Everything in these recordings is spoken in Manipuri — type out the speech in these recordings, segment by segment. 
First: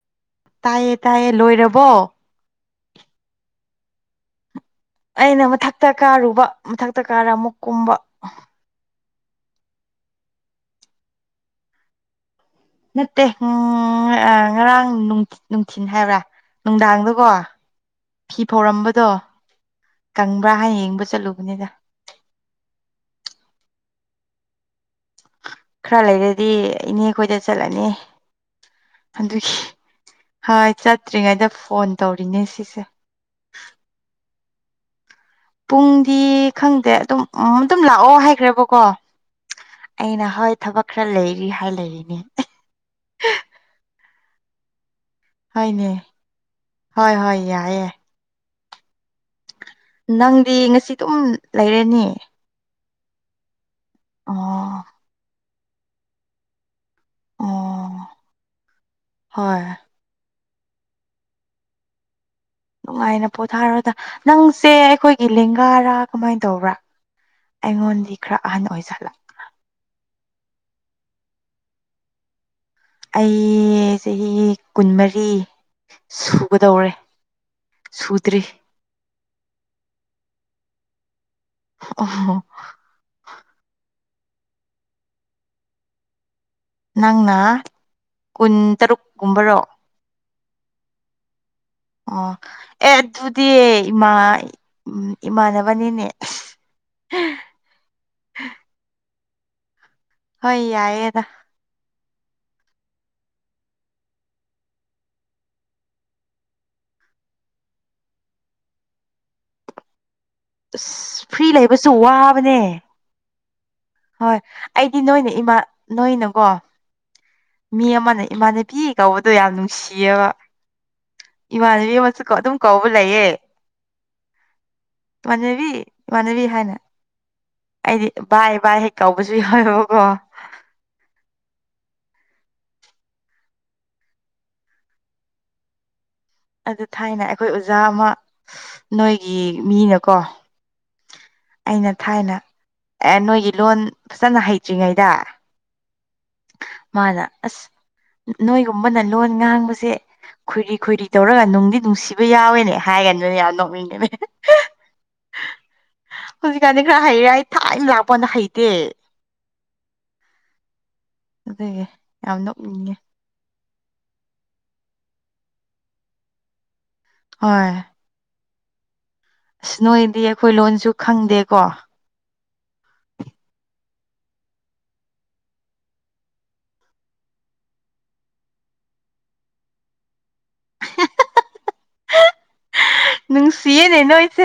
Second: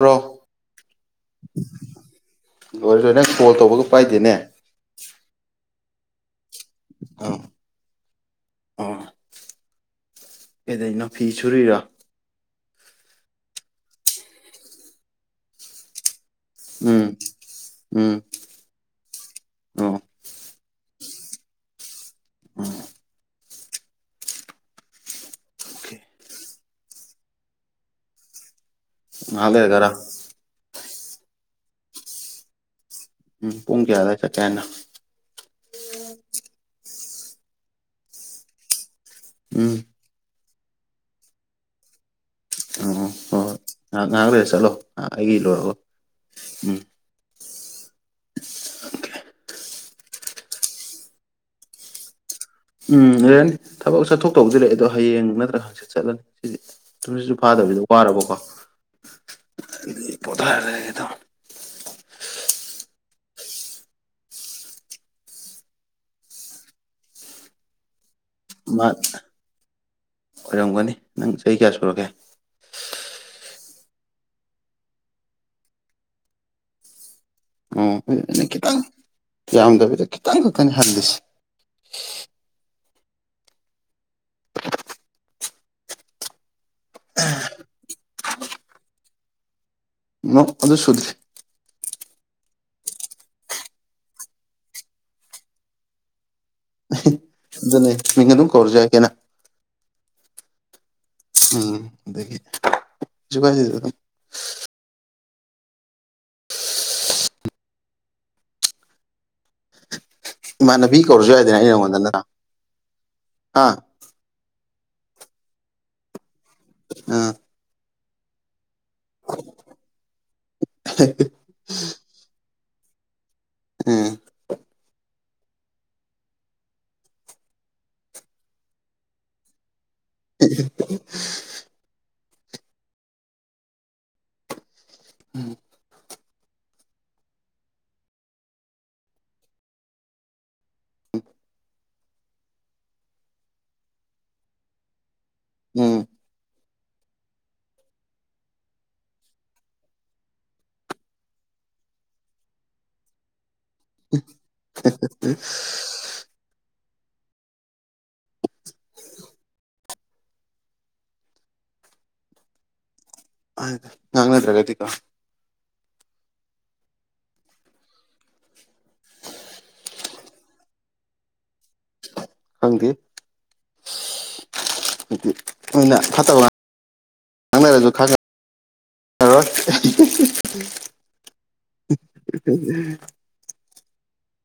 ꯔꯣ ꯇꯥꯏꯌꯦ ꯇꯥꯏꯌꯦ ꯂꯣꯏꯔꯕꯣ ꯂꯣꯏꯔꯦ ꯅꯪ ꯀꯣꯜ ꯇꯧꯕꯒ ꯄꯥꯏꯗꯦꯅꯦ ꯑꯩꯅ ꯃꯊꯛꯇ ꯀꯥꯔꯨꯕ ꯃꯊꯛꯇ ꯀꯥꯔ ꯑꯥ ꯑꯃꯨꯛ ꯀꯨꯝꯕ ꯑꯥ ꯀꯗꯩꯅꯣ ꯐꯤ ꯁꯨꯔꯤꯔꯣ ꯅꯠꯇꯦ ꯉꯥꯔꯥ ꯉꯔꯥꯡ ꯅꯨꯡꯊꯤ ꯅꯨꯡꯊꯤꯟ ꯍꯥꯏꯕ꯭ꯔꯥ ꯎꯝ ꯅꯨꯡꯗꯥꯡꯗꯀꯣ ꯎꯝ ꯐꯤ ꯐꯧꯔꯝꯕꯗꯣ ꯑꯣ ꯀꯪꯕ꯭ꯔꯥ ꯍꯥꯏꯅ ꯌꯦꯡꯕ ꯆꯠꯂꯨꯕꯅꯤꯗ ꯎꯝ ꯈꯔ ꯂꯩꯔꯗꯤ ꯏꯅꯦ ꯈꯣꯏꯗ ꯆꯠꯂꯅꯤ ꯉꯥꯏꯍꯥꯛ ꯑꯗꯨꯒꯤ ꯂꯩꯔꯒꯔꯥ ꯍꯣꯏ ꯆꯠꯇ꯭ꯔꯤꯉꯩꯗ ꯐꯣꯟ ꯇꯧꯔꯤꯅꯦ ꯁꯤꯁꯦ ꯎꯝ ꯄꯨꯡ ꯀꯌꯥ ꯑꯗ꯭ꯋꯥꯏ ꯆꯠꯀꯦ ꯍꯥꯏꯅꯣ ꯄꯨꯡꯗꯤ ꯈꯪꯗꯦ ꯑꯗꯨꯝ ꯎꯝ ꯑꯗꯨꯝ ꯂꯥꯛꯑꯣ ꯍꯥꯏꯈ꯭ꯔꯦꯕꯀꯣ ꯎꯝ ꯑꯩꯅ ꯍꯣꯏ ꯊꯕꯛ ꯈꯔ ꯂꯩꯔꯤ ꯍꯥꯏ ꯂꯩꯔꯤꯅꯦ ꯑꯣ ꯍꯣꯏ ꯍꯣꯏ ꯉꯥꯍꯥꯛ ꯉꯥꯍꯥꯛ ꯂꯩꯔ ꯆꯠꯂꯣ ꯍꯥꯛ ꯑꯩꯒꯤ ꯂꯣꯏꯔꯒ ꯍꯣꯏꯅꯦ ꯎꯝ ꯍꯣꯏ ꯍꯣꯏ ꯌꯥꯏꯌꯦ ꯅꯪꯗꯤ ꯉꯁꯤꯗꯨꯝ ꯂꯩꯔꯥꯅꯤ ꯎꯝ ꯂꯩꯔꯅꯤ ꯊꯕꯛ ꯆꯠꯊꯣꯛꯇꯧꯕꯗꯤ ꯂꯩ ꯑꯣ ꯑꯗꯣ ꯍꯌꯦꯡ ꯅꯠꯇ꯭ꯔꯒ ꯍꯥꯡꯆꯤꯠ ꯆꯠꯂꯅꯤ ꯁꯤꯗꯤ ꯇꯨꯝꯁꯤꯠꯁꯨ ꯐꯥꯗꯕꯤꯗ ꯑꯣ ꯋꯥꯔꯕꯀꯣ ꯍꯣꯏ ꯑꯗꯨꯒꯤ ꯄꯣꯊꯔꯥ ꯂꯩꯔꯒꯦ ꯇꯧꯅꯤ ꯅꯨꯡꯉꯥꯏꯅ ꯄꯣꯊꯥꯔꯣꯗ ꯅꯪꯁꯦ ꯑꯩꯈꯣꯏꯒꯤ ꯂꯦꯡꯒꯥꯔꯥ ꯀꯃꯥꯏꯟ ꯇꯧꯕ꯭ꯔꯥ ꯑꯩꯉꯣꯟꯗꯤ ꯈꯔ ꯑꯍꯟ ꯃꯥ ꯑꯣꯏꯖꯠꯂꯥ ꯑꯣꯏꯔꯝꯒꯅꯤ ꯅꯪ ꯆꯍꯤ ꯀꯌꯥ ꯁꯨꯔꯒꯦ ꯑꯩ ꯆꯍꯤ ꯀꯨꯟꯃꯔꯤ ꯁꯨꯒꯗꯧꯔꯦ ꯑꯣ ꯑꯩ ꯁꯨꯗ꯭ꯔꯤ ꯑꯩꯅ ꯈꯤꯇꯪ ꯌꯥꯝꯗꯕꯤꯗ ꯈꯤꯇꯪ ꯈꯛꯇꯅꯤ ꯍꯜꯂꯤꯁꯦ ꯑꯣꯍꯣ ꯅꯪꯅ ꯀꯨꯟ ꯇꯔꯨꯛꯀꯨꯝꯕꯔꯣ ꯅꯣꯠ ꯑꯗꯨ ꯁꯨꯗ꯭ꯔꯤ ꯑꯣ ꯑꯦ ꯑꯗꯨꯗꯤ ꯏꯃꯥ ꯏꯃꯥꯟꯅꯕꯅꯤꯅꯦ ꯑꯗꯨꯅꯦ ꯃꯤꯡ ꯑꯗꯨꯝ ꯀꯧꯔꯖꯨ qꯌꯥꯢ ꯀꯦꯅ ꯍꯣꯏ ꯌꯥꯏꯌꯦꯗ ꯎꯝ ꯑꯗꯨꯗꯒꯤꯁꯨ ꯀꯥꯏꯁꯤ ꯏꯃꯥꯟꯅꯕꯤ ꯑꯁ ꯀꯧꯔꯁꯨ ꯐ꯭ꯔꯤ ꯌꯥꯏꯗꯅ ꯑ ꯂꯩꯕꯁꯨ ꯅꯉꯣꯟꯗ ꯅꯠꯇ ꯋꯥꯕꯅꯦ ꯑꯥ ꯍꯣꯏ ꯑꯩꯗꯤ ꯅꯣꯏꯅꯦ ꯏꯃꯥ ꯅꯣꯏꯅꯀꯣ ꯎꯝ ꯃꯤ ꯑꯃꯅ ꯏꯃꯥꯟꯅꯕꯤ ꯀꯧꯕꯗꯣ ꯌꯥꯝ ꯅꯨꯡꯁꯤꯌꯦꯕ ꯏꯃꯅꯕꯤ ꯑꯃꯁꯨ ꯑꯗꯨꯝ ꯀꯧꯕ ꯂꯩꯌꯦ ꯎꯝ ꯃꯅꯕꯤ ꯃꯃꯅꯕꯤ ꯍꯥꯏꯅ ꯑꯩꯗꯤ ꯕꯥꯏ ꯕꯥꯏ ꯍꯦꯛ ꯀꯧꯕꯁꯨ ꯌꯥꯎꯋꯦꯕꯀꯣ [inaudible] ꯎꯝ ꯑꯗꯨ ꯊꯥꯏꯅ ꯑꯩꯈꯣꯏ ꯑꯣꯖꯥ ꯑꯃ ꯅꯣꯏꯒꯤ ꯃꯤꯅꯀꯣ ꯎ ꯑꯩꯅ ꯊꯥꯏꯅ ꯑꯦ ꯅꯣꯏꯒꯤ ꯂꯣꯟ ꯐꯖꯅ ꯍꯩꯇ꯭ꯔꯤꯉꯩꯗ ꯎꯝ ꯃꯥꯅ ꯑꯁ ꯅꯣꯏꯒꯨꯝꯕꯅ ꯂꯣꯟ ꯉꯥꯡꯕꯁꯦ ꯈꯣꯏꯔꯤ ꯈꯣꯏꯔꯤ ꯇꯧꯔꯒ ꯅꯨꯡꯗꯤ ꯅꯨꯡꯁꯤꯕ ꯌꯥꯎꯋꯦꯅꯦ ꯍꯥꯏꯒꯅꯅ ꯌꯥꯝ ꯅꯣꯛꯅꯤꯡꯉꯤ [inaudible] ꯍꯧꯖꯤꯛꯀꯥꯟꯗꯤ ꯈꯔ ꯍꯩꯔꯦ ꯑꯩ ꯊꯥꯏꯅ ꯂꯥꯛꯄꯅ ꯍꯩꯇꯦ ꯑꯗꯨꯗꯒꯤ ꯌꯥꯝꯅ ꯅꯣꯛꯅꯤꯡꯉꯦ ꯍꯥꯏꯗ ꯉꯡꯅꯗ꯭ꯔꯥꯒꯤꯀ ꯍꯣꯏ ꯑꯁ ꯅꯣꯏꯗꯤ ꯑꯩꯈꯣꯏ ꯂꯣꯟꯁꯨ ꯈꯪꯗꯦꯀꯣ ꯍꯪꯗꯤ ꯎ [inaudible] ꯐꯠꯇꯕ ꯋꯥ ꯉꯥꯡꯅꯔꯁꯨ ꯈꯪꯉꯥ ꯔꯣꯏ ꯎꯝ ꯎꯝ ꯅꯨꯡꯁꯤꯌꯦꯅꯦ ꯅꯣꯏꯁꯦ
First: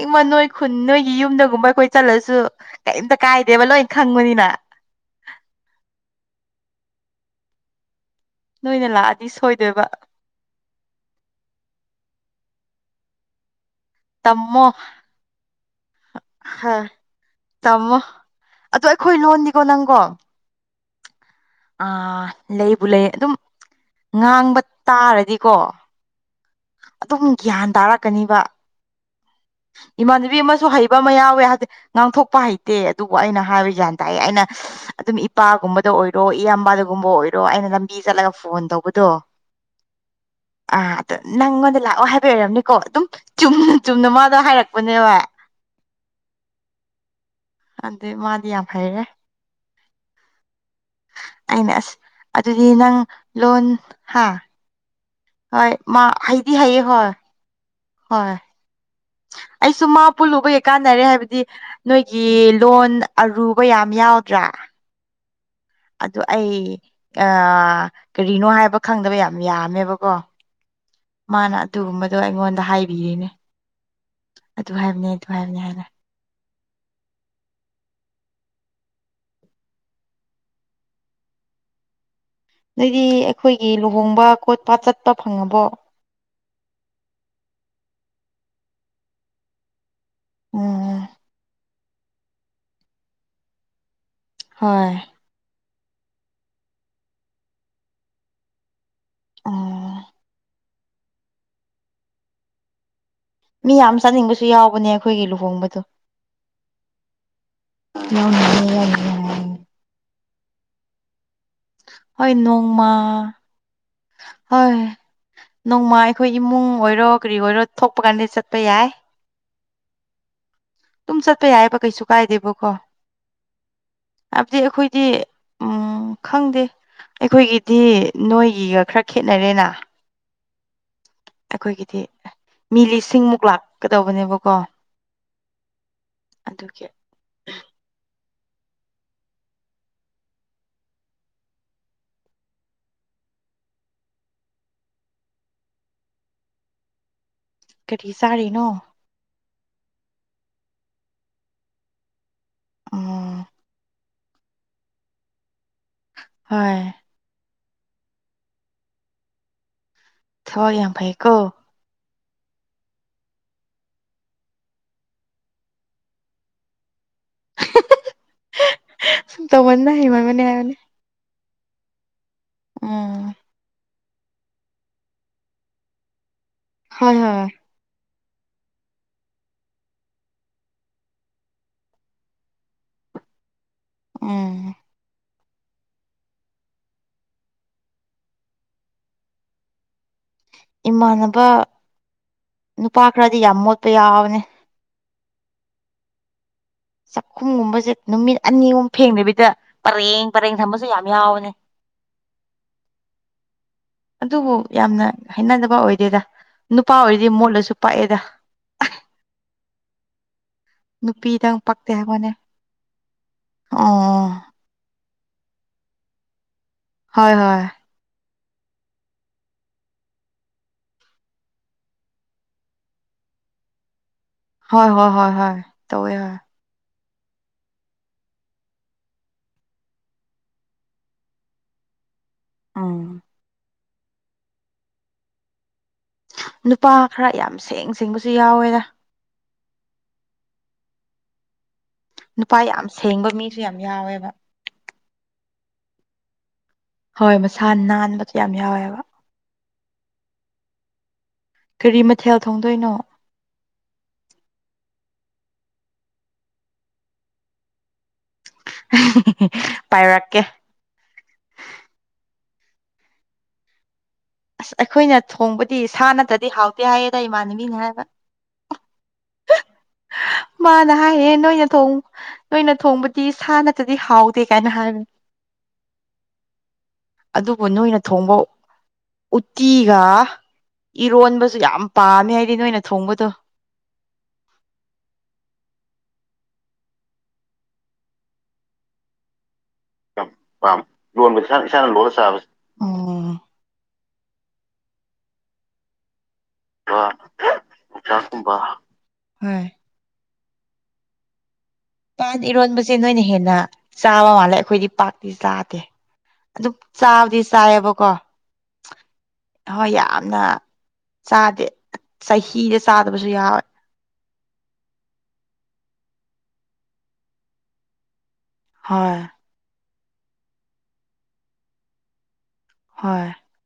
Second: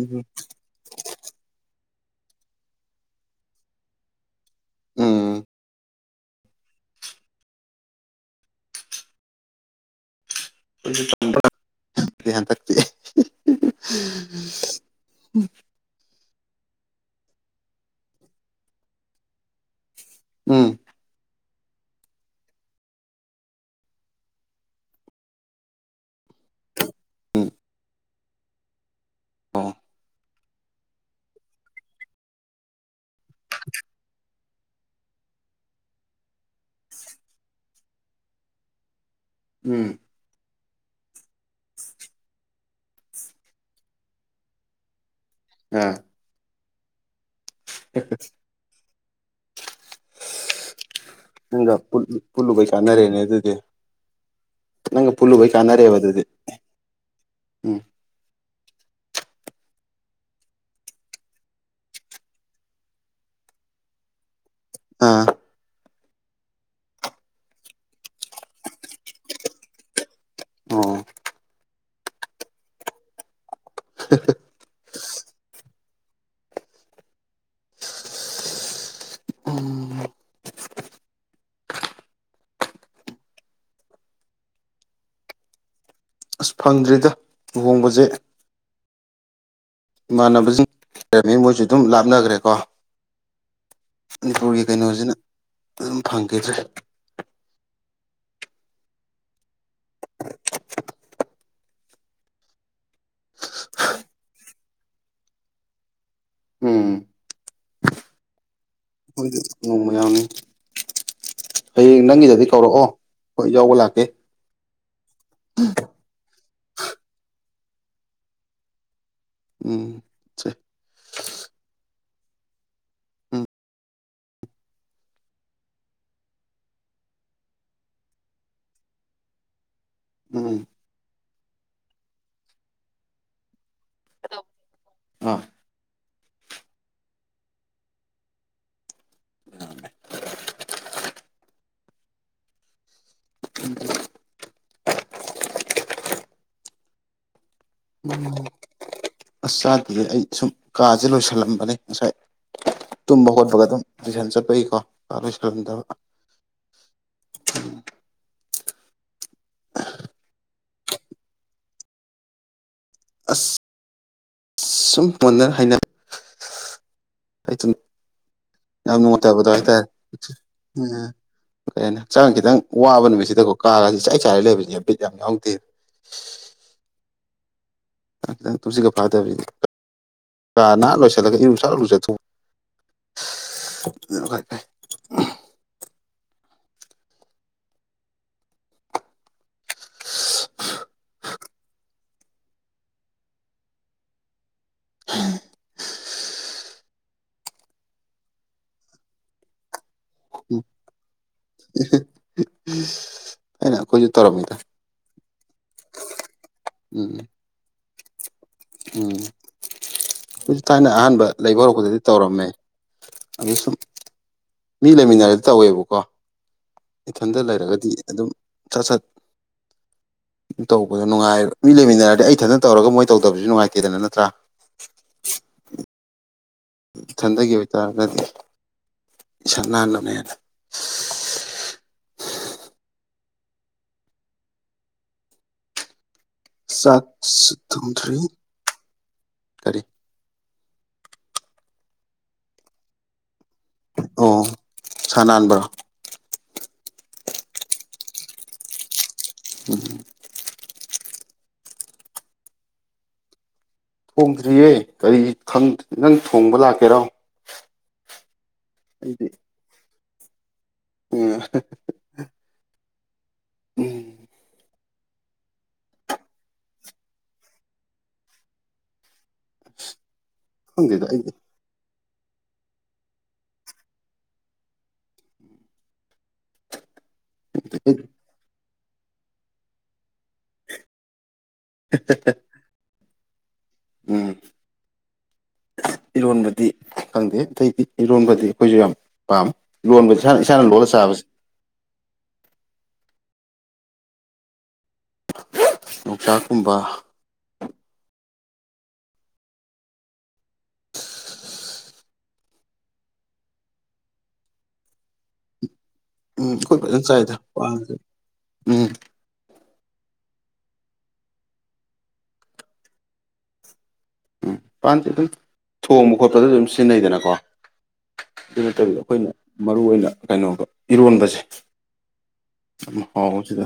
ꯎꯝ ꯅꯣꯏ ꯈꯨꯟ ꯅꯣꯏꯒꯤ ꯌꯨꯝꯗꯒꯨꯝꯕ ꯑꯩꯈꯣꯏ ꯆꯠꯂꯁꯨ ꯀꯩꯝꯇ ꯀꯥꯏꯗꯦꯕ ꯂꯣꯏꯅ ꯈꯪꯕꯅꯤꯅ ꯎꯝ ꯅꯣꯏꯅ ꯂꯥꯛꯑꯗꯤ ꯁꯣꯏꯗꯣꯏꯕ [inaudible] ꯍꯟꯗꯛꯇꯤ ꯇꯝꯃꯣ ꯍ ꯇꯝꯃꯣ ꯑꯗꯣ ꯑꯩꯈꯣꯏ ꯂꯣꯟꯅꯤꯀꯣ ꯅꯪꯒꯣ ꯎꯝ ꯑꯥ ꯂꯩꯕꯨ ꯂꯩ ꯑꯗꯨꯝ ꯉꯥꯡꯕ ꯇꯥꯔꯗꯤꯀꯣ ꯑꯗꯨꯝ ꯒ꯭ꯌꯥꯟ ꯇꯥꯔꯛꯀꯅꯤꯕ ꯑꯣ ꯏꯃꯥꯟꯅꯕꯤ ꯑꯃꯁꯨ ꯍꯩꯕ ꯑꯃ ꯌꯥꯎꯋꯦ ꯍꯥꯏꯗꯤ ꯉꯥꯡꯊꯣꯛꯄ ꯍꯩꯇꯦ ꯑꯗꯨꯕꯨ ꯑꯩꯅ ꯍꯥꯏꯕ ꯖꯟ ꯇꯥꯏ ꯑꯩꯅ ꯑꯗꯨꯝ ꯏꯄꯥꯒꯨꯝꯕꯗ ꯑꯣꯏꯔꯣ ꯏꯌꯥꯝꯕꯗꯒꯨꯝꯕ ꯑꯣꯏꯔꯣ ꯑꯩꯅ ꯂꯝꯕꯤ ꯆꯠꯂꯒ ꯐꯣꯟ ꯇꯧꯕꯗꯣ ꯎꯝ ꯑꯥ ꯑꯗꯣ ꯅꯪꯉꯣꯟꯗ ꯂꯥꯛꯑꯣ ꯍꯥꯏꯕ ꯑꯣꯏꯔꯝꯅꯤꯀꯣ ꯑꯗꯨꯝ ꯆꯨꯝꯅ ꯆꯨꯝꯅ ꯃꯥ ꯗꯣ ꯍꯥꯏꯔꯛꯄꯅꯦꯕ ꯑꯥ ꯍꯟꯗꯤ ꯃꯥꯗꯤ ꯌꯥꯝ ꯍꯩꯔ‌ꯦ [unintelligible] ꯑꯩꯅ ꯅꯪꯒꯥ ꯑꯁ ꯄꯨꯟ ꯑꯗꯨꯗꯤ ꯅꯪ ꯂꯣꯟ ꯍꯥ ꯅꯪꯒ ꯄꯨꯜꯂꯨ ꯍꯣꯏ ꯃꯥ ꯍꯩꯗꯤ ꯍꯩꯌꯦ ꯍꯣꯏ ꯎꯝ ꯍꯣꯏ ꯑꯩꯁꯨ ꯃꯥ ꯄꯨꯜꯂꯨꯕꯩ ꯀꯥꯟꯅꯔꯦ ꯍꯥꯏꯕꯗꯤ ꯅꯣꯏꯒꯤ ꯂꯣꯟ ꯑꯔꯨꯕ ꯌꯥꯝ ꯌꯥꯎꯗ꯭ꯔꯥ ꯑꯥ ꯑꯗꯨ ꯑꯩ ꯑꯥ ꯀꯔꯤꯅꯣ ꯍꯥꯏꯕ ꯈꯪꯗꯕ ꯌꯥꯝ ꯌꯥꯝꯃꯦꯕꯀꯣ ꯑꯣ ꯃꯥꯅ ꯑꯗꯨꯒꯨꯝꯕꯗꯣ ꯑꯩꯉꯣꯟꯗ ꯍꯥꯏꯕꯤꯔꯤꯅꯦ꯫ ꯑꯗꯨ ꯍꯥꯏꯕꯅꯦ ꯑꯗꯨ ꯍꯥꯏꯕꯅꯦ ꯍꯥꯏꯅ꯫ ꯎꯝ ꯅ‌ꯣꯏꯗꯤ ꯑꯩꯈꯣꯏꯒꯤ ꯂꯨꯍꯣꯡꯕ ꯈꯣꯠꯄ ꯆꯠꯄ ꯐꯪꯉꯕꯣ꯫ ꯑꯁ ꯐꯪꯗ꯭ꯔꯤꯗ ꯂꯨꯍꯣꯡꯕꯖ‌ꯦ꯫ ꯏꯃꯥꯟꯅꯕꯁꯤꯡ ꯎꯝ ꯂꯩꯔꯝꯃꯤ ꯃꯣꯏꯁꯨ ꯑꯗꯨꯝ ꯂꯥꯞꯅꯈ꯭ꯔꯦꯀꯣ꯫ ꯃꯅꯤꯄꯨꯔꯒꯤ ꯍꯣꯏ ꯀꯩꯅꯣꯖꯤꯅ ꯑꯗꯨꯝ ꯐꯪꯈꯤꯗ꯭ꯔꯦ꯫ ꯑꯥ ꯃꯤ ꯌꯥꯝ ꯆꯠꯅꯤꯡꯕꯁꯨ ꯌꯥꯎꯕꯅꯦ ꯑꯩꯈꯣꯏꯒꯤ ꯂꯨꯍꯣꯡꯕꯗꯣ꯫ ꯎꯝ꯫ ꯌꯥꯎꯅꯤꯌꯦ [unintelligible] ꯈ‌ꯣꯏꯗꯤ ꯅꯣꯡꯃ ꯌꯥꯝ ꯍꯌꯦꯡ ꯍꯣꯏ ꯅꯪꯒꯤꯗꯗꯤ ꯀꯧꯔꯑꯣ ꯅꯣꯡꯃ ꯍꯣꯏ ꯌꯥꯎꯕ ꯂꯥꯛ꯫ ꯍꯣꯏ ꯅꯣꯡꯃꯥꯏ ꯑꯩꯈꯣꯏ ꯏꯃꯨꯡ ꯑꯣꯏꯔꯣ ꯀꯔꯤ ꯑꯣꯏꯔꯣ ꯊꯣꯛꯄ ꯀꯥꯟꯗꯤ ꯆꯠꯄ ꯌꯥꯏ꯫ ꯎꯝ꯫ ꯗꯨꯝ ꯆꯠꯄ ꯌꯥꯏꯕ ꯀꯩꯁꯨ ꯀꯥꯏꯗꯦꯕꯀꯣ꯫ ꯎꯝ ꯍꯥꯏꯕꯗꯤ ꯑꯩꯈꯣꯏꯗꯤ ꯎꯝ ꯈꯪꯗꯦ꯫ ꯑꯩꯈꯣꯏꯒꯤꯗꯤ ꯅꯣꯏꯒꯤꯒ ꯈꯔ ꯈꯦꯠꯅꯔꯦꯅꯥ ꯎꯝ꯫ ꯑꯩꯈꯣꯏꯒꯤꯗꯤ ꯃꯤ ꯂꯤꯁꯤꯡꯃꯨꯛ ꯂꯥꯛꯀꯗꯧꯕꯅꯦꯕꯀꯣ꯫ ꯑꯥ ꯑꯗꯨꯒꯤ꯫ ꯀꯔꯤ ꯎꯝ ꯆꯥꯔꯤꯅꯣ꯫ ꯑꯁ ꯆꯥꯗꯤꯌꯦ ꯑꯩ ꯁꯨꯝ ꯀꯥꯁꯦ ꯂꯣꯏꯁꯜꯂꯝꯕꯅꯦ ꯉꯁꯥꯏ ꯇꯨꯝꯕ ꯎꯝ ꯍꯧꯒꯠꯄꯒ ꯗꯨꯝ꯫ ꯇꯨꯏꯁꯟ ꯆꯠꯄꯩꯀꯣ ꯀꯥ ꯂꯣꯏꯁꯜꯂꯝꯗꯕ꯫ ꯍꯣꯏ꯫ ꯊꯕꯛ ꯌꯥꯝ ꯐꯩꯀꯣ꯫ ꯑꯁ ꯁꯨꯝ ꯄꯨꯟꯅ ꯍꯩꯅ ꯑꯩ ꯇꯨꯝ ꯌꯥꯝ ꯁꯨꯝ ꯅꯨꯡꯉꯥꯏꯇꯕꯗꯣ ꯍꯥꯏꯇꯥꯏ ꯇꯧꯃꯟꯅ ꯍꯩꯃꯟꯕꯅꯦ ꯍꯥꯏꯕꯅꯦ ꯑꯥ ꯀꯩ ꯍꯥꯏꯅꯤ ꯍꯛꯆꯥꯡ ꯈꯤꯇꯪ ꯋꯥꯕ ꯎꯝ ꯅꯨꯃꯤꯠꯁꯤꯗꯀꯣ ꯀꯥꯒꯁꯦ ꯏꯆꯥꯏ ꯆꯥꯏꯔ ꯂꯩꯕꯁꯤꯅꯦ ꯕꯤꯠ ꯌꯥꯝ ꯌꯥꯎꯗꯦ ꯍꯣꯏ ꯍꯣꯏ꯫ ꯈꯤꯇꯪ ꯈꯤꯇꯪ ꯇꯨꯝꯁꯤꯠꯀ ꯐꯥꯔꯛꯇꯕꯁꯤꯗꯤ ꯀꯥ ꯅꯥꯟꯅ ꯂꯣꯏꯁꯤꯜꯂꯒ ꯏꯔꯨ ꯁꯠ ꯂꯨꯖꯊꯣꯛ [unintelligible] ꯑꯗꯨꯟ ꯈ꯭ꯋꯥꯏ ꯎꯝ ꯐꯩ ꯏꯃꯥꯟꯅꯕ ꯅꯨꯄꯥ ꯈꯔꯗꯤ ꯌꯥꯝ ꯃꯣꯠꯄ ꯌꯥꯎꯕꯅꯦ꯫ [unintelligible] ꯆꯥꯛꯈꯨꯝꯒꯨꯝꯕꯁꯦ ꯅꯨꯃꯤꯠ ꯑꯅꯤ ꯑꯍꯨꯝ ꯐꯦꯡꯗꯕꯤꯗ ꯄꯔꯦꯡ ꯄꯔꯦꯡ ꯊꯝꯕꯁꯨ ꯌꯥꯝ ꯌꯥꯎꯕꯅꯦ꯫ ꯊꯥꯏꯅ ꯑꯩꯈꯣꯏꯁꯨ ꯇꯧꯔꯝꯃꯤꯗ꯫ ꯑꯗꯨꯕꯨ ꯌꯥꯝꯅ ꯍꯥꯏꯩꯅꯗꯕ ꯑꯣꯏꯗꯦꯗ ꯅꯨꯄꯥ ꯎꯝ ꯑꯣꯏꯔꯗꯤ ꯃꯣꯠꯂꯁꯨ ꯄꯥꯛꯑꯦꯗ꯫ ꯎꯝ꯫ ꯑꯩꯈꯣꯏꯁꯨ ꯊꯥꯏꯅ ꯑꯍꯥꯟꯕ ꯅꯨꯄꯤꯗꯪ ꯂꯩꯕ ꯄꯛꯇꯦ ꯍꯧꯔꯛꯄꯗꯗꯤ ꯍꯥꯏꯕꯅꯦ ꯇꯧꯔꯝꯃꯦ ꯑꯗꯨ ꯁꯨꯝ ꯑꯣ ꯃꯤ ꯂꯩꯃꯤꯟꯅꯔꯗꯤ ꯇꯧꯋꯦꯕꯀꯣ ꯍꯣꯏ ꯏꯊꯟꯗ ꯍꯣꯏ ꯂꯩꯔꯒꯗꯤ ꯑꯗꯨꯝ꯫ ꯁꯠ ꯁꯠ꯫ ꯇꯧꯕꯗꯣ ꯅꯨꯡꯥꯏ ꯃꯤ ꯂꯩꯃꯤꯟꯅꯔꯗꯤ ꯑꯩ ꯏꯊꯟꯗꯅ ꯇꯧꯔꯒ ꯃꯣꯏ ꯇꯧꯗꯕꯁꯨ ꯅꯨꯡꯉꯥꯏꯇꯦꯗꯅ ꯅꯠꯇ꯭ꯔꯥ꯫ ꯍꯣꯏ ꯍꯣꯏ ꯍꯣꯏ ꯍꯣꯏ ꯇꯧꯋꯦ ꯍꯣꯏ꯫ ꯏꯊꯟꯒꯤ ꯑꯣꯏꯇꯥꯔꯒꯗꯤ ꯏꯁꯥ ꯅꯥꯟꯅꯕꯅꯦꯅ꯫ ꯎꯝ꯫ ꯅꯨꯄꯥ ꯆꯥꯛ ꯈꯔ ꯌꯥꯝ ꯁꯦꯡ ꯊꯣꯡꯗ꯭ꯔꯤ ꯁꯦꯡꯕꯁꯨ ꯌꯥꯎꯋꯦꯗ ꯀꯔꯤ꯫ ꯅꯨꯄꯥ ꯌꯥꯝ ꯁꯦꯡꯕ ꯃꯤꯁꯨ ꯌꯥꯝ ꯌꯥꯎꯋꯦꯕ꯫ ꯃꯁꯥ ꯅꯥꯟꯕ꯭ꯔꯣ꯫ ꯍꯣꯏ ꯃꯁꯥ ꯅꯥꯟꯕꯗꯣ ꯌꯥꯝ ꯌꯥꯎꯋꯦꯕ꯫ ꯎꯝ꯫ ꯀꯔꯤ ꯃꯊꯦꯜ ꯊꯣꯡꯗꯣꯏꯅꯣ꯫ ꯊꯣꯡꯗ꯭ꯔꯤꯌꯦ ꯀꯔꯤ ꯈꯪ ꯅꯪ ꯊꯣꯡꯕ ꯂꯥꯛꯀꯦꯔꯣ꯫ ꯄꯥꯏꯔꯛꯀꯦ꯫ ꯑ꯫ ꯎꯝ꯫ ꯑꯁ ꯑꯩꯈꯣꯏꯅ ꯊꯣꯡꯕꯗꯤ ꯁꯥ ꯅꯠꯇ꯭ꯔꯗꯤ ꯍꯥꯎꯇꯦ ꯍꯥꯏꯌꯦꯗ ꯏꯃꯥꯟꯅꯕꯤꯅ ꯍꯥꯏꯕ꯫ ꯃꯥꯅ ꯈꯪꯗꯦꯗ ꯑꯩꯗꯤ ꯍꯥꯏꯅꯦ ꯅꯣꯏꯅ ꯊꯣꯡ ꯅꯣꯏꯅ ꯊꯣꯡꯕꯗꯤ ꯁꯥ ꯅꯠꯇ꯭ꯔꯗꯤ ꯍꯥꯎꯇꯦ ꯀꯥꯏꯅ ꯍꯥꯏꯕꯅꯦ꯫ ꯑꯗꯨꯕꯨ ꯑꯩ ꯅꯣꯏꯅ ꯊꯣꯡꯕ ꯎꯠꯇꯤꯒ ꯏꯔꯣꯟꯕꯁꯨ ꯌꯥꯝ ꯄꯥꯝꯃꯦ ꯍꯥꯏꯗꯤ ꯅꯣꯏꯅ ꯊꯣꯡꯕꯗꯣ꯫ ꯎꯝ꯫ ꯏꯔꯣꯟꯕꯗꯤ ꯈꯪꯗꯦ ꯑꯇꯩꯗꯤ ꯏꯔꯣꯟꯕꯗꯤ ꯑꯩꯈꯣꯏꯁꯨ ꯌꯥꯝ ꯄꯥꯝ ꯂꯣꯟꯕ ꯌꯥꯝ ꯏꯁꯥ ꯏꯁꯥꯅ ꯄꯥꯝ ꯂꯣꯜꯂ ꯆꯥꯕꯁꯦ꯫ ꯂꯣꯟꯕ ꯏꯁꯥꯅ ꯏꯁꯥꯅ ꯂꯣꯜꯂ ꯆꯥꯕꯁꯦ ꯎꯝ꯫ ꯌꯣꯡꯆꯥꯛꯀꯨꯝꯕ ꯌꯣꯡꯆꯥꯛꯀꯨꯝꯕ ꯍꯣꯏ꯫ ꯄꯥꯟ ꯏꯔꯣꯟꯕꯁꯦ ꯅꯣꯏꯅ ꯍꯦꯟꯅ ꯆꯥꯕ ꯃꯥꯜꯂꯦ ꯑꯩꯈꯣꯏꯗꯤ ꯄꯥꯛꯇꯤ ꯆꯥꯗꯦ꯫ ꯎꯝ ꯑꯗꯨꯝ ꯑꯩꯈꯣꯏ ꯐꯖꯅ ꯆꯥꯏꯗ ꯆꯥꯕꯗꯤ ꯄꯥꯟꯁꯦ ꯆꯥꯏꯌꯦꯕꯀꯣ꯫ ꯎꯝ ꯍꯣꯏ ꯌꯥꯝꯅ ꯆꯥꯗꯦ ꯆꯍꯤꯗ ꯆꯥꯗꯕꯁꯨ ꯌꯥꯎꯋꯦ꯫ ꯎꯝ ꯄꯥꯟꯗꯤ ꯑꯗꯨꯝ ꯊꯣꯡꯕ ꯈꯣꯠꯄꯗ ꯑꯗꯨꯝ ꯁꯤꯖꯤꯟꯅꯩꯗꯅꯀꯣ꯫ ꯑꯗꯨꯅꯦ ꯇꯧꯏꯗꯣ ꯍꯣꯏ ꯑꯩꯈꯣꯏꯅ ꯃꯔꯨ ꯑꯣꯏꯅ ꯀꯩꯅꯣꯒ ꯏꯔꯣꯟꯕꯁꯦ ꯌꯥꯝ ꯍꯣꯏ ꯍꯥꯎꯕꯁꯤꯗ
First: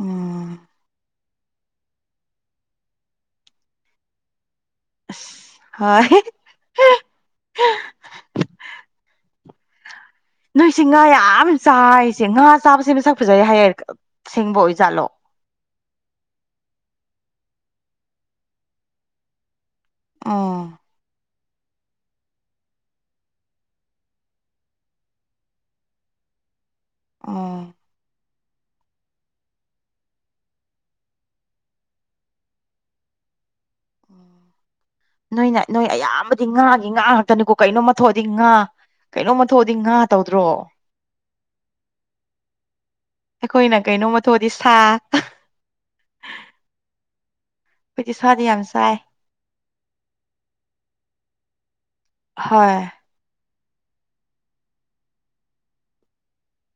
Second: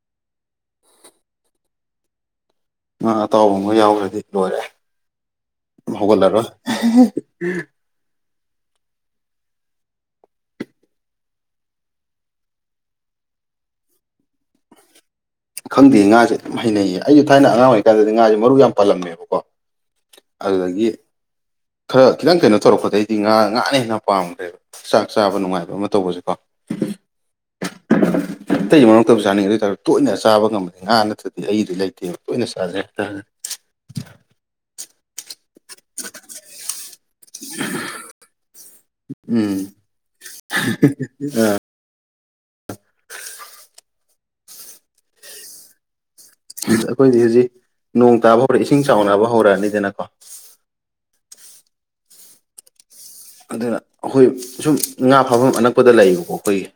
ꯑ꯫ ꯉꯥ ꯑꯇꯥꯎꯕ ꯑꯃꯒ ꯌꯥꯎꯈ꯭ꯔꯗꯤ ꯂꯣꯏꯔꯦ ꯑꯁ ꯑꯗꯨꯝ ꯍꯣꯏ ꯍꯧꯒꯠꯂꯔꯣꯏ꯫ ꯅꯣꯏꯁꯤ ꯉꯥ ꯌꯥꯝ ꯆꯥꯏꯁꯦ ꯉꯥ ꯆꯥꯕꯁꯦ ꯃꯁꯛ ꯐꯖꯩ ꯍꯥꯏꯌꯦ ꯑꯁꯦꯡꯕ ꯑꯣꯏꯖꯥꯠꯂꯣ꯫ ꯈꯪꯗꯦ ꯉꯥꯁꯦ ꯑꯗꯨꯝ ꯍꯩꯅꯩꯌꯦ ꯑꯩꯁꯨ ꯊꯥꯏꯅ ꯑꯉꯥꯡ ꯑꯣꯏꯔꯤꯀꯥꯟꯗꯗꯤ ꯉꯥꯁꯦ ꯃꯔꯨ ꯌꯥꯝ ꯄꯜꯂꯝꯃꯦꯕꯀꯣ꯫ ꯎꯝ ꯑꯗꯨꯗꯒꯤ ꯈꯔ ꯈꯤꯇꯪ ꯀꯩꯅꯣ ꯇꯧꯔꯛꯄꯗꯩꯗꯤ ꯉꯥ ꯉꯥꯅ ꯍꯦꯟꯅ ꯄꯥꯝꯈ꯭ꯔꯦꯕ꯫ ꯆꯥꯛ ꯆꯥꯕ ꯅꯨꯡꯉꯥꯏꯕ ꯑꯃ ꯇꯧꯕꯖꯦꯀꯣ ꯑꯣꯥ ꯑꯇꯩ ꯃꯔꯛ ꯃꯔꯛ ꯇꯧꯖꯠꯅꯤ ꯑꯗꯨ ꯑꯣꯏꯇꯥꯔ ꯇꯣꯏꯅ ꯆ ꯆꯥꯕ ꯉꯝꯝꯕꯗꯤ ꯉꯥ ꯅꯠꯇ꯭ꯔꯗꯤ ꯑꯩꯒꯤꯗꯤ ꯂꯩꯇꯦꯕ ꯇꯣꯏꯅ ꯆꯥꯗ꯭ꯔꯦ [unintelligible] ꯅꯣꯏꯅ ꯅꯣꯏ ꯑꯌꯥꯝꯕꯗꯤ ꯉꯥꯒꯤ ꯉꯥ ꯉꯥꯛꯇꯅꯤꯀꯣ ꯀꯩꯅꯣꯝꯃ ꯊꯣꯛꯑꯗꯤ ꯉꯥ ꯀꯩꯅꯣꯃ ꯎꯝ ꯊꯣꯛꯑꯗꯤ ꯉꯥ ꯇꯧꯗ꯭ꯔꯣ ꯑꯩꯈꯣꯏꯅ ꯀꯩꯅꯣꯝꯃ ꯊꯣꯛꯑꯗꯤ ꯁꯥ ꯑꯩꯈꯣꯏꯗꯤ ꯍꯧꯖꯤꯛ ꯑꯩꯈꯣꯏꯗꯤ ꯅꯣꯡ ꯇꯥꯕ ꯁꯥꯗꯤ ꯌꯥꯝ ꯍꯧꯔꯛꯑꯦ ꯏꯁꯤꯡ ꯆꯥꯏ ꯆꯥꯎꯅꯕ ꯍꯧꯔꯛꯑꯅꯤꯗꯅꯀꯣ ꯍꯣꯏ ꯑꯗꯨꯅ ꯑꯈꯣꯏ ꯁꯨꯝ ꯉꯥ ꯐꯥꯐꯝ ꯑꯅꯛꯄꯗ ꯂꯩꯌꯦꯕꯀꯣ ꯑꯩꯈꯣꯏꯒꯤ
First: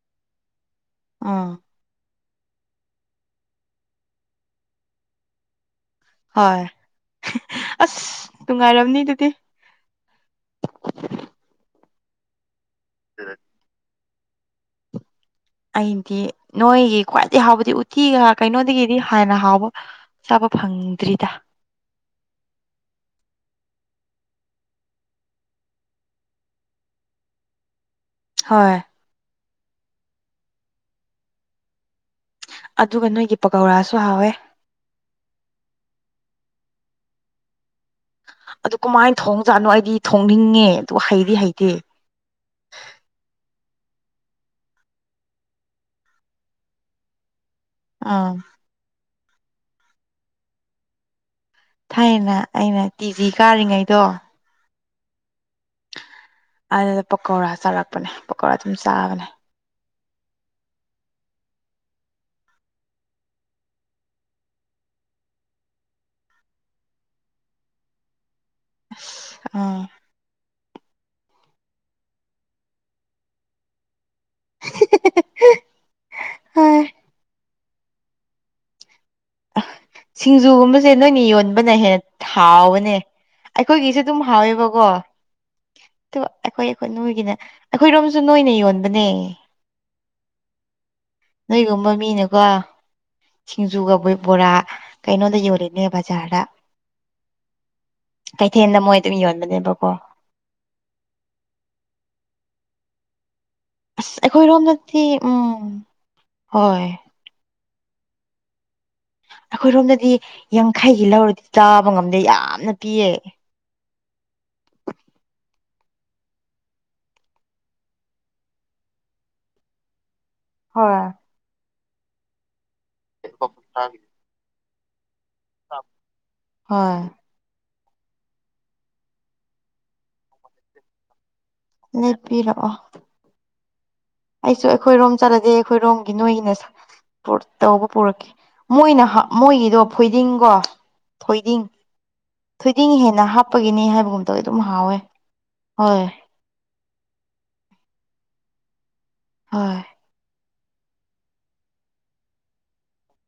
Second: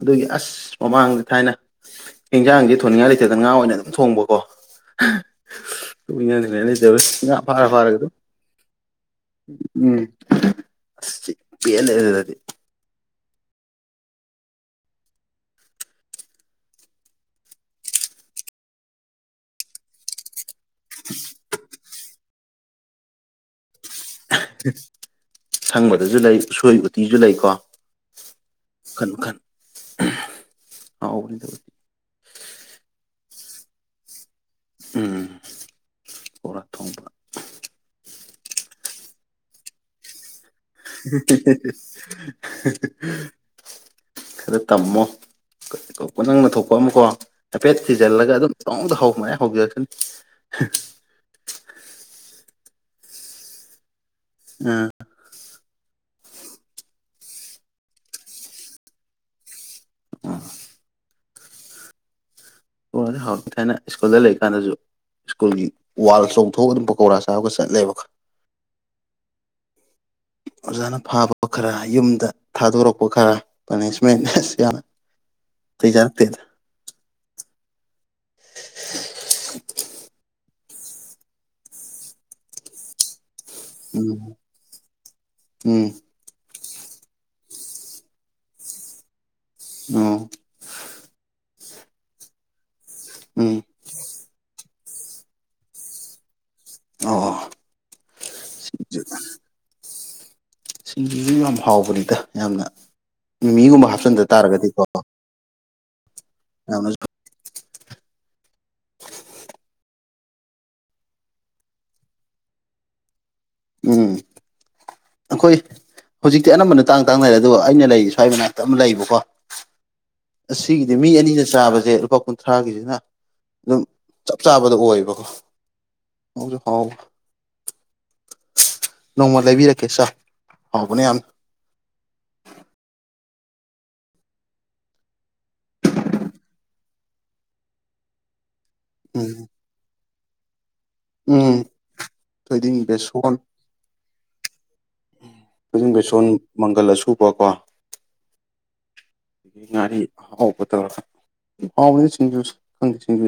ꯑꯗꯨꯒꯤ ꯑꯁ ꯃꯃꯥꯡꯗ ꯑꯥ ꯊꯥꯏꯅ ꯏꯟꯖꯥꯡꯖꯦ ꯊꯣꯡꯅꯤꯡꯉꯥꯏ ꯂꯩꯇꯗ ꯉꯥ ꯑꯣꯏꯅ ꯑꯗꯨꯝ ꯊꯣꯡꯕꯀꯣ ꯇꯣꯏꯅ ꯍꯣꯏ ꯂꯩꯕ ꯂꯩꯇꯕ ꯉꯥ ꯐꯥꯔ ꯐꯥꯔꯒ ꯑꯁ ꯑꯗꯨꯝ ꯅꯨꯡꯉꯥꯏꯔꯝꯅꯤ ꯑꯗꯨꯗꯤ ꯎꯝ ꯁꯤ ꯄꯦꯟꯂꯦ ꯑꯗꯨꯗꯗꯤ [unintelligible] ꯑꯩꯗꯤ ꯅꯣꯏꯒꯤ ꯈ꯭ꯋꯥꯏꯗꯩ ꯍꯥꯎꯕꯗꯤ ꯎꯠꯇꯤꯒ ꯀꯩꯅꯣꯗꯒꯤꯗꯤ ꯍꯦꯟꯅ ꯍꯥꯎꯕ ꯆꯥꯕ ꯐꯪꯗ꯭ꯔꯤꯗ ꯁꯪꯕꯗꯖꯨ ꯂꯩ ꯎꯁꯣꯏ ꯎꯇꯤꯖꯨ ꯂꯩꯀꯣ ꯍꯣꯏ ꯃꯈꯟ ꯃꯈꯟ ꯍꯥꯎꯕꯅꯤꯗ ꯑꯗꯨꯒ ꯅꯣꯏꯒꯤ ꯄꯀꯧꯔꯥꯁꯨ ꯍꯥꯎꯋꯦ ꯎꯝ ꯕꯣꯔꯥ ꯊꯣꯡꯕ ꯑꯗꯨ ꯀꯃꯥꯏ ꯊꯣꯡꯖꯥꯠꯅꯣ ꯑꯩꯗꯤ ꯊꯣꯡꯅꯤꯡꯉꯦ ꯑꯗꯨ ꯍꯩꯗꯤ ꯍꯩꯇꯦ [unintelligible] ꯈꯔ ꯇꯝꯃꯣ ꯀ ꯀꯣ ꯅꯪꯅ ꯊꯣꯛꯄ ꯑꯃꯀꯣ ꯍꯥꯏꯐꯦꯠ ꯊꯤꯖꯤꯜꯂꯒ ꯑꯥ ꯑꯗꯨꯝ ꯄꯧꯍꯧꯗ ꯍꯧ ꯃꯥꯏ ꯍꯧꯖꯔꯛꯁꯅꯤ ꯊꯥꯏꯅ ꯑꯩꯅ ꯇꯤ ꯖꯤ ꯀꯥꯔꯤꯉꯩꯗꯣ ꯑ [inaudible] ꯑꯗꯨꯗ ꯄꯀꯧꯔꯥ ꯆꯥꯔꯛꯄꯅꯦ ꯄꯀꯧꯔꯥ ꯑꯗꯨꯝ ꯆꯥꯕꯅꯦ [unintelligible] ꯄꯀꯧꯔꯗꯤ ꯍꯥꯎꯋꯦ ꯊꯥꯏꯅ ꯁ꯭ꯀꯨꯜꯗ ꯂꯩ ꯀꯥꯟꯗꯖꯨ ꯁ꯭ꯀꯨꯜꯒꯤ ꯋꯥꯜ ꯆꯣꯡꯊꯣꯛꯑꯒ ꯑꯗꯨꯝ ꯄꯀꯧꯔꯥ ꯆꯥꯕꯒ ꯆꯠꯂꯦꯕ ꯈ ꯑꯥ ꯑꯣꯖꯥꯅ ꯐꯥꯕ ꯈꯔ ꯌꯨꯝꯗ ꯊꯥꯗꯣꯔꯛꯄ ꯈꯔ ꯄꯅꯤꯁꯃꯦꯟ ꯑꯁ ꯌꯥꯝ ꯅꯇꯩ ꯆꯔꯛꯇꯦꯗ ꯍꯥꯏ ꯑꯥ ꯁꯤꯡꯖꯨꯒꯨꯝꯕꯖꯦ ꯅꯣꯏꯅ ꯌꯣꯟꯕꯅ ꯍꯦꯟꯅ ꯍꯥꯎꯕꯅꯦ ꯑꯩꯈꯣꯏꯒꯤꯁꯨ ꯗꯨꯝ ꯎꯝ ꯍꯥꯎꯋꯦꯕꯀꯣ ꯎꯝ ꯑꯗꯨ ꯑꯩꯈꯣꯏ ꯑꯩꯈꯣꯏ ꯅꯣꯏꯒꯤꯅ ꯑꯈꯣꯏꯔꯣꯝꯁꯨ ꯅꯣꯏꯅ ꯌꯣꯟꯕꯅꯦ ꯑꯣ ꯅꯣꯏꯒꯨꯝꯕ ꯃꯤꯅꯀꯣ ꯎꯝ ꯁꯤꯡꯖꯨꯒ ꯕꯨꯏ ꯕꯣꯔꯥ ꯀꯩꯅꯣꯗ ꯌꯣꯜꯂꯤꯅꯦ ꯕꯖꯥꯔꯗ ꯑꯣ ꯀꯩꯊꯦꯜꯗ ꯃꯣꯏ ꯑꯗꯨꯝ ꯌꯣꯟꯕꯅꯦꯕꯀꯣ ꯁꯤꯡꯖꯁꯨ ꯌꯥꯝ ꯍꯥꯎꯕꯅꯤꯗ ꯌꯥꯝꯅ ꯃꯤ ꯃꯤꯒꯨꯝꯕ ꯑꯁ ꯑꯩꯈꯣꯏꯔꯣꯝꯗꯗꯤ ꯎꯝ ꯍꯣꯏ ꯌꯥꯝꯅꯁꯨ ꯑꯩꯈꯣꯏꯔꯣꯝꯗꯗꯤ ꯌꯥꯡꯈꯩꯒꯤ ꯂꯧꯔꯗꯤ ꯆꯥꯕ ꯉꯝꯗꯦ ꯌꯥꯝꯅ ꯄꯤꯌꯦ ꯎꯝ ꯑꯩꯈꯣꯏ ꯍꯧꯖꯤꯛꯇꯤ ꯑꯅꯝꯕꯅ ꯇꯥꯡ ꯇꯥꯡꯅꯔꯦ ꯑꯗꯣ ꯑꯩꯅ ꯂꯩ ꯁ꯭ꯋꯥꯏ ꯃꯅꯥꯛꯇ ꯑꯃ ꯂꯩꯌꯦꯕꯀꯣ ꯑꯁꯤꯒꯤꯗꯤ ꯍꯣꯏ ꯃꯤ ꯑꯅꯤꯅ ꯆꯥꯕꯁꯦ ꯂꯨꯄꯥ ꯀꯨꯟꯊ꯭ꯔꯥꯒꯤꯁꯤꯅ ꯑꯗꯨꯝ ꯆꯞ ꯆꯥꯕꯗ ꯑꯣꯏꯌꯦꯕꯀꯣ ꯍꯧꯁꯨ ꯍꯥꯎꯕ ꯍꯣꯏ ꯅꯣꯡꯃ ꯂꯩꯕꯤꯔꯛꯀꯦ ꯁꯥ ꯍꯥꯎꯕꯅꯦ ꯌꯥꯝ ꯅꯦꯞꯄꯤꯔꯛꯑꯣ ꯑꯩꯁꯨ ꯑꯩꯈꯣꯏꯔꯣꯝ ꯆꯠꯂꯗꯤ ꯑꯩꯈꯣꯏꯔꯣꯝꯒꯤ ꯅꯣꯏꯒꯤꯅ ꯁꯥ ꯇꯧꯕ ꯄꯨꯔꯛꯀꯦ ꯃꯣꯏꯅ ꯍꯥ ꯎꯝ ꯃꯣꯏꯒꯤꯗꯣ ꯐꯣꯏꯗꯤꯡꯀꯣ ꯎꯝ ꯐꯣꯏꯗꯤꯡ ꯊꯣꯏꯗꯤꯡ ꯍꯦꯟꯅ ꯍꯥꯞꯄꯒꯤꯅꯤ ꯍꯥꯏꯕꯒꯨꯝꯇ ꯑꯗꯨꯝ ꯍꯥꯎꯋꯦ ꯊꯣꯏꯗꯤꯡ ꯍꯣꯏ ꯕꯦꯁꯣꯟ ꯃꯪꯒꯜ ꯑꯁꯨꯕꯀꯣ ꯍꯣꯏ ꯉꯥꯔꯤ ꯍꯥꯎꯕꯗꯣ ꯍꯥꯎꯅꯦ ꯁꯤꯡꯖꯨ [unintelligible]